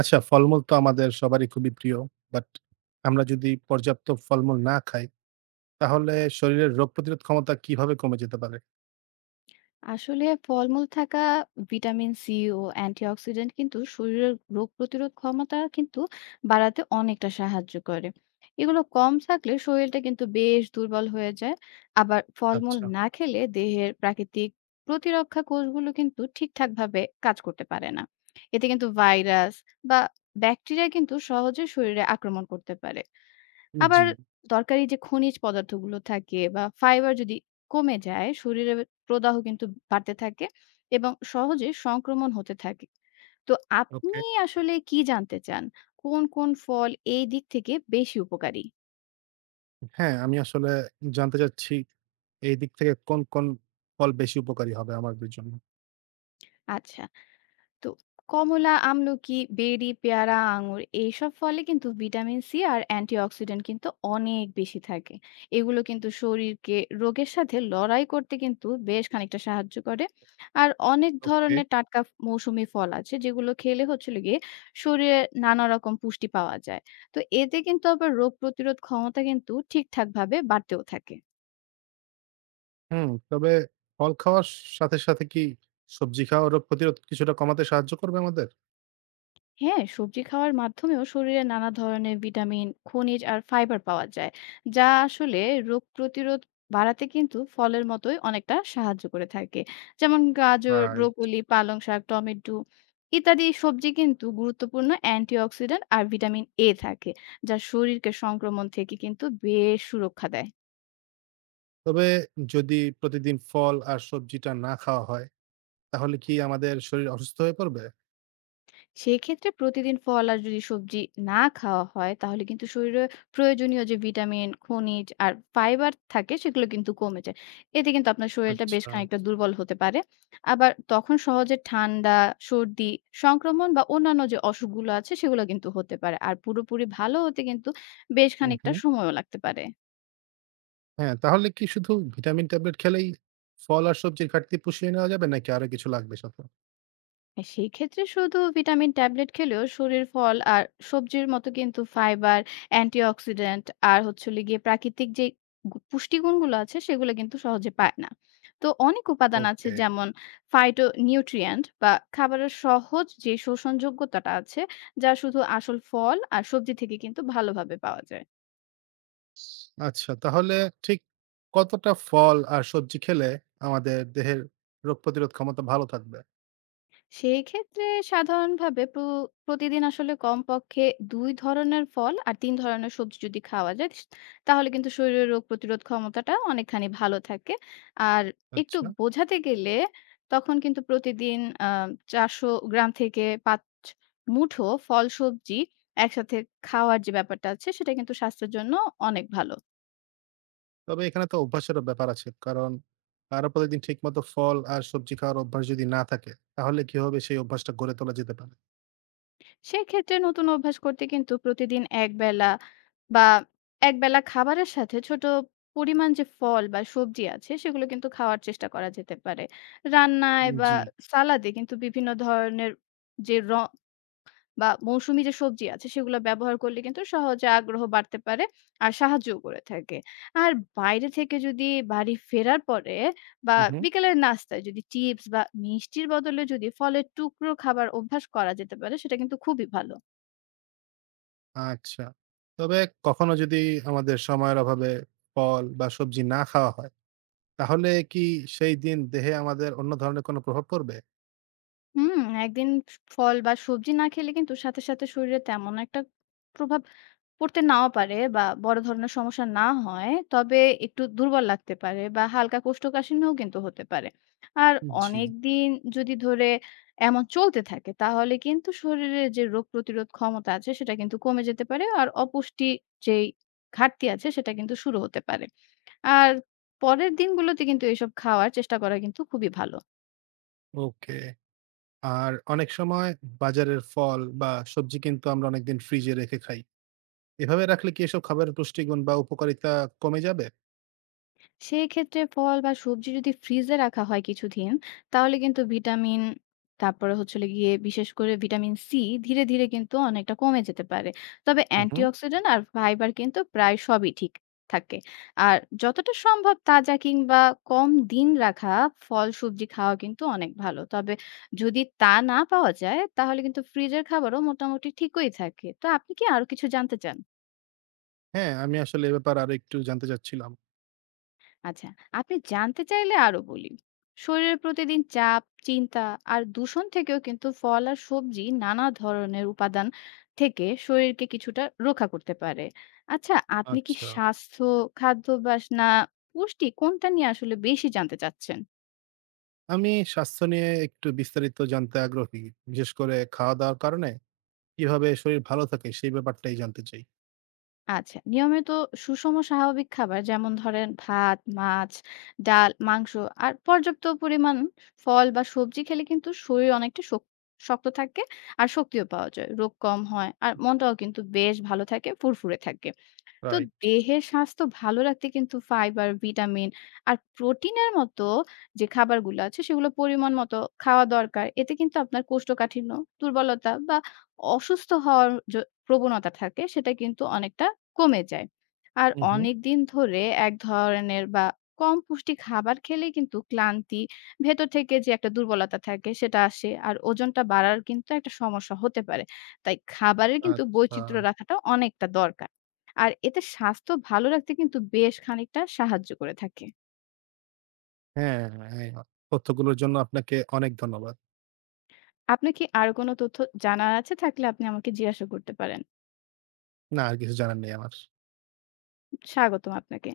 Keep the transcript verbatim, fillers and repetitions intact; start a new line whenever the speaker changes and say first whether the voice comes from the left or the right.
right: আচ্ছা, ফলমূল তো আমাদের সবারই খুবই প্রিয়। বাট আমরা যদি পর্যাপ্ত ফলমূল না খাই, তাহলে শরীরের রোগ প্রতিরোধ ক্ষমতা কিভাবে কমে যেতে পারে?
left: আসলে ফলমূল থাকা ভিটামিন সি ও অ্যান্টিঅক্সিডেন্ট কিন্তু শরীরের রোগ প্রতিরোধ ক্ষমতা কিন্তু বাড়াতে অনেকটা সাহায্য করে। এগুলো কম থাকলে শরীরটা কিন্তু বেশ দুর্বল হয়ে যায়। আবার ফলমূল
right: আচ্ছা।
left: না খেলে দেহের প্রাকৃতিক প্রতিরক্ষা কোষগুলো কিন্তু ঠিকঠাক ভাবে কাজ করতে পারে না। এতে কিন্তু ভাইরাস বা ব্যাকটেরিয়া কিন্তু সহজে শরীরে আক্রমণ করতে পারে। আবার
right: জি,
left: দরকারি যে খনিজ পদার্থগুলো থাকে বা ফাইবার যদি কমে যায়, শরীরের প্রদাহ কিন্তু বাড়তে থাকে এবং সহজে সংক্রমণ হতে থাকে। তো
right: ওকে।
left: আপনি আসলে কি জানতে চান? কোন, কোন ফল এই দিক থেকে বেশি উপকারী?
right: হ্যাঁ, আমি আসলে জানতে চাচ্ছি এই দিক থেকে কোন, কোন ফল বেশি উপকারী হবে আমাদের জন্য?
left: আচ্ছা। তো কমলা, আমলকি, বেরি, পেয়ারা, আঙুর এইসব ফলে কিন্তু ভিটামিন সি আর অ্যান্টিঅক্সিডেন্ট কিন্তু অনেক বেশি থাকে। এগুলো কিন্তু শরীরকে রোগের সাথে লড়াই করতে কিন্তু বেশ খানিকটা সাহায্য করে। আর অনেক
right: ওকে।
left: ধরনের টাটকা মৌসুমি ফল আছে যেগুলো খেলে হচ্ছিল গিয়ে শরীরে নানা রকম পুষ্টি পাওয়া যায়। তো এতে কিন্তু আবার রোগ প্রতিরোধ ক্ষমতা কিন্তু ঠিকঠাকভাবে বাড়তেও থাকে।
right: হুম, তবে ফল খাওয়ার সাথে, সাথে কি সবজি খাওয়া রোগ প্রতিরোধ কিছুটা কমাতে সাহায্য করবে আমাদের?
left: হ্যাঁ, সবজি খাওয়ার মাধ্যমেও শরীরে নানা ধরনের ভিটামিন খনিজ আর ফাইবার পাওয়া যায়, যা আসলে রোগ প্রতিরোধ বাড়াতে কিন্তু ফলের মতোই অনেকটা সাহায্য করে থাকে। যেমন গাজর,
right: রাইট।
left: ব্রোকলি, পালং শাক, টমেটো ইত্যাদি সবজি কিন্তু গুরুত্বপূর্ণ অ্যান্টিঅক্সিডেন্ট আর ভিটামিন এ থাকে, যা শরীরকে সংক্রমণ থেকে কিন্তু বেশ সুরক্ষা দেয়।
right: তবে যদি প্রতিদিন ফল আর সবজিটা না খাওয়া হয়, তাহলে কি আমাদের শরীর অসুস্থ হয়ে পড়বে?
left: সেক্ষেত্রে প্রতিদিন ফল আর যদি সবজি না খাওয়া হয়, তাহলে কিন্তু শরীরে প্রয়োজনীয় যে ভিটামিন খনিজ আর ফাইবার থাকে সেগুলো কিন্তু কমে যায়। এতে কিন্তু আপনার শরীরটা বেশ
right: আচ্ছা।
left: খানিকটা দুর্বল হতে পারে। আবার তখন সহজে ঠান্ডা, সর্দি, সংক্রমণ বা অন্যান্য যে অসুখগুলো আছে সেগুলো কিন্তু হতে পারে, আর পুরোপুরি ভালো হতে কিন্তু বেশ
right: হু,
left: খানিকটা
right: হু।
left: সময়ও লাগতে পারে।
right: হ্যাঁ, তাহলে কি শুধু ভিটামিন ট্যাবলেট খেলেই ফল আর সবজির ঘাটতি পুষিয়ে নেওয়া যাবে নাকি আরো কিছু লাগবে সাথে?
left: হ্যাঁ, সেই ক্ষেত্রে শুধু ভিটামিন ট্যাবলেট খেলেও শরীর ফল আর সবজির মতো কিন্তু ফাইবার, অ্যান্টিঅক্সিডেন্ট আর হচ্ছে হলো গিয়ে প্রাকৃতিক যে গু- পুষ্টিগুণগুলো আছে সেগুলো কিন্তু সহজে পায় না। তো অনেক উপাদান আছে,
right: ওকে।
left: যেমন ফাইটো নিউট্রিয়েন্ট বা খাবারের সহজ যে শোষণযোগ্যতাটা আছে, যা শুধু আসল ফল আর সবজি থেকে কিন্তু ভালোভাবে পাওয়া যায়।
right: আচ্ছা তাহলে ঠিক কতটা ফল আর সবজি খেলে আমাদের দেহের রোগ প্রতিরোধ ক্ষমতা ভালো থাকবে?
left: সেই ক্ষেত্রে সাধারণভাবে প্র প্রতিদিন আসলে কমপক্ষে দুই ধরনের ফল আর তিন ধরনের সবজি যদি খাওয়া যায়, তাহলে কিন্তু শরীরের রোগ প্রতিরোধ ক্ষমতাটা অনেকখানি ভালো থাকে। আর একটু
right: আচ্ছা।
left: বোঝাতে গেলে তখন কিন্তু প্রতিদিন আ চারশো গ্রাম থেকে পাঁচ মুঠো ফল সবজি একসাথে খাওয়ার যে ব্যাপারটা আছে, সেটা কিন্তু স্বাস্থ্যের জন্য অনেক ভালো।
right: তবে এখানে তো অভ্যাসেরও ব্যাপার আছে। কারণ কারো প্রতিদিন ঠিকমতো ফল আর সবজি খাওয়ার অভ্যাস যদি না থাকে তাহলে কিভাবে সেই অভ্যাসটা গড়ে তোলা যেতে পারে?
left: সেক্ষেত্রে নতুন অভ্যাস করতে কিন্তু প্রতিদিন একবেলা বা একবেলা খাবারের সাথে ছোট পরিমাণ যে ফল বা সবজি আছে সেগুলো কিন্তু খাওয়ার চেষ্টা করা যেতে পারে। রান্নায়
right: উম
left: বা
right: জি।
left: সালাদে কিন্তু বিভিন্ন ধরনের যে র বা মৌসুমী যে সবজি আছে সেগুলো ব্যবহার করলে কিন্তু সহজে আগ্রহ বাড়তে পারে আর সাহায্যও করে থাকে। আর বাইরে থেকে যদি বাড়ি ফেরার পরে বা
right: হু, হু।
left: বিকেলের নাস্তায় যদি চিপস বা মিষ্টির বদলে যদি ফলের টুকরো খাবার অভ্যাস করা যেতে পারে, সেটা কিন্তু খুবই ভালো।
right: আচ্ছা। তবে কখনো যদি আমাদের সময়ের অভাবে ফল বা সবজি না খাওয়া হয় তাহলে কি সেই দিন দেহে আমাদের অন্য ধরনের কোনো প্রভাব পড়বে?
left: হুম, একদিন ফ ফল বা সবজি না খেলে কিন্তু সাথে, সাথে শরীরে তেমন একটা প্রভাব পড়তে নাও পারে বা বড় ধরনের সমস্যা না হয়। তবে একটু দুর্বল লাগতে পারে বা হালকা কোষ্ঠকাঠিন্যও কিন্তু হতে পারে। আর
right: জি।
left: অনেকদিন যদি ধরে এমন চলতে থাকে, তাহলে কিন্তু শরীরের যে রোগ প্রতিরোধ ক্ষমতা আছে সেটা কিন্তু কমে যেতে পারে। আর অপুষ্টি যেই ঘাটতি আছে সেটা কিন্তু শুরু হতে পারে। আর পরের দিনগুলোতে কিন্তু এসব খাওয়ার চেষ্টা করা কিন্তু খুবই ভালো।
right: ওকে। আর অনেক সময় বাজারের ফল বা সবজি কিন্তু আমরা অনেকদিন ফ্রিজে রেখে খাই। এভাবে রাখলে কি এসব খাবারের পুষ্টিগুণ বা উপকারিতা কমে যাবে?
left: সেক্ষেত্রে ফল বা সবজি যদি ফ্রিজে রাখা হয় কিছুদিন, তাহলে কিন্তু ভিটামিন, তারপরে হচ্ছে হলো গিয়ে বিশেষ করে ভিটামিন সি ধীরে ধীরে কিন্তু অনেকটা কমে যেতে পারে। তবে
right: হু, হু।
left: অ্যান্টিঅক্সিডেন্ট আর ফাইবার কিন্তু প্রায় সবই ঠিক থাকে। আর যতটা সম্ভব তাজা কিংবা কম দিন রাখা ফল সবজি খাওয়া কিন্তু অনেক ভালো। তবে যদি তা না পাওয়া যায়, তাহলে কিন্তু ফ্রিজের খাবারও মোটামুটি ঠিকই থাকে। তো আপনি কি আরো কিছু জানতে চান?
right: হ্যাঁ, আমি আসলে এ ব্যাপারে আরো একটু জানতে চাচ্ছিলাম।
left: আচ্ছা, আপনি জানতে চাইলে আরো বলি। শরীরের প্রতিদিন চাপ, চিন্তা আর দূষণ থেকেও কিন্তু ফল আর সবজি নানা ধরনের উপাদান থেকে শরীরকে কিছুটা রক্ষা করতে পারে। আচ্ছা, আপনি কি
right: আচ্ছা।
left: স্বাস্থ্য, খাদ্যাভ্যাস না পুষ্টি কোনটা নিয়ে আসলে বেশি জানতে চাচ্ছেন?
right: আমি স্বাস্থ্য নিয়ে একটু বিস্তারিত জানতে আগ্রহী। বিশেষ করে খাওয়া-দাওয়ার কারণে কিভাবে শরীর ভালো থাকে সেই ব্যাপারটাই জানতে চাই।
left: আচ্ছা, নিয়মিত সুষম স্বাভাবিক খাবার, যেমন ধরেন ভাত, মাছ, ডাল, মাংস আর পর্যাপ্ত পরিমাণ ফল বা সবজি খেলে কিন্তু শরীর অনেকটা শক শক্ত থাকে আর শক্তিও পাওয়া যায়। রোগ কম হয় আর মনটাও কিন্তু বেশ ভালো থাকে, ফুরফুরে থাকে। তো
right: রাইট।
left: দেহের স্বাস্থ্য ভালো রাখতে কিন্তু ফাইবার, ভিটামিন আর প্রোটিনের মতো যে খাবারগুলো আছে সেগুলো পরিমাণ মতো খাওয়া দরকার। এতে কিন্তু আপনার কোষ্ঠকাঠিন্য, দুর্বলতা বা অসুস্থ হওয়ার য প্রবণতা থাকে সেটা কিন্তু অনেকটা কমে যায়। আর
right: হু, হু।
left: অনেকদিন ধরে এক ধরনের বা কম পুষ্টি খাবার খেলেই কিন্তু ক্লান্তি, ভেতর থেকে যে একটা দুর্বলতা থাকে সেটা আসে। আর ওজনটা বাড়ার কিন্তু একটা সমস্যা হতে পারে। তাই খাবারের কিন্তু
right: আচ্ছা।
left: বৈচিত্র্য রাখাটা অনেকটা দরকার। আর এতে স্বাস্থ্য ভালো রাখতে কিন্তু বেশ খানিকটা সাহায্য করে থাকে।
right: হ্যাঁ, হ্যাঁ। তথ্যগুলোর জন্য আপনাকে অনেক ধন্যবাদ।
left: আপনার কি আরো কোনো তথ্য জানার আছে? থাকলে আপনি আমাকে জিজ্ঞাসা করতে পারেন।
right: না আর কিছু জানার নেই আমার।
left: স্বাগতম আপনাকে।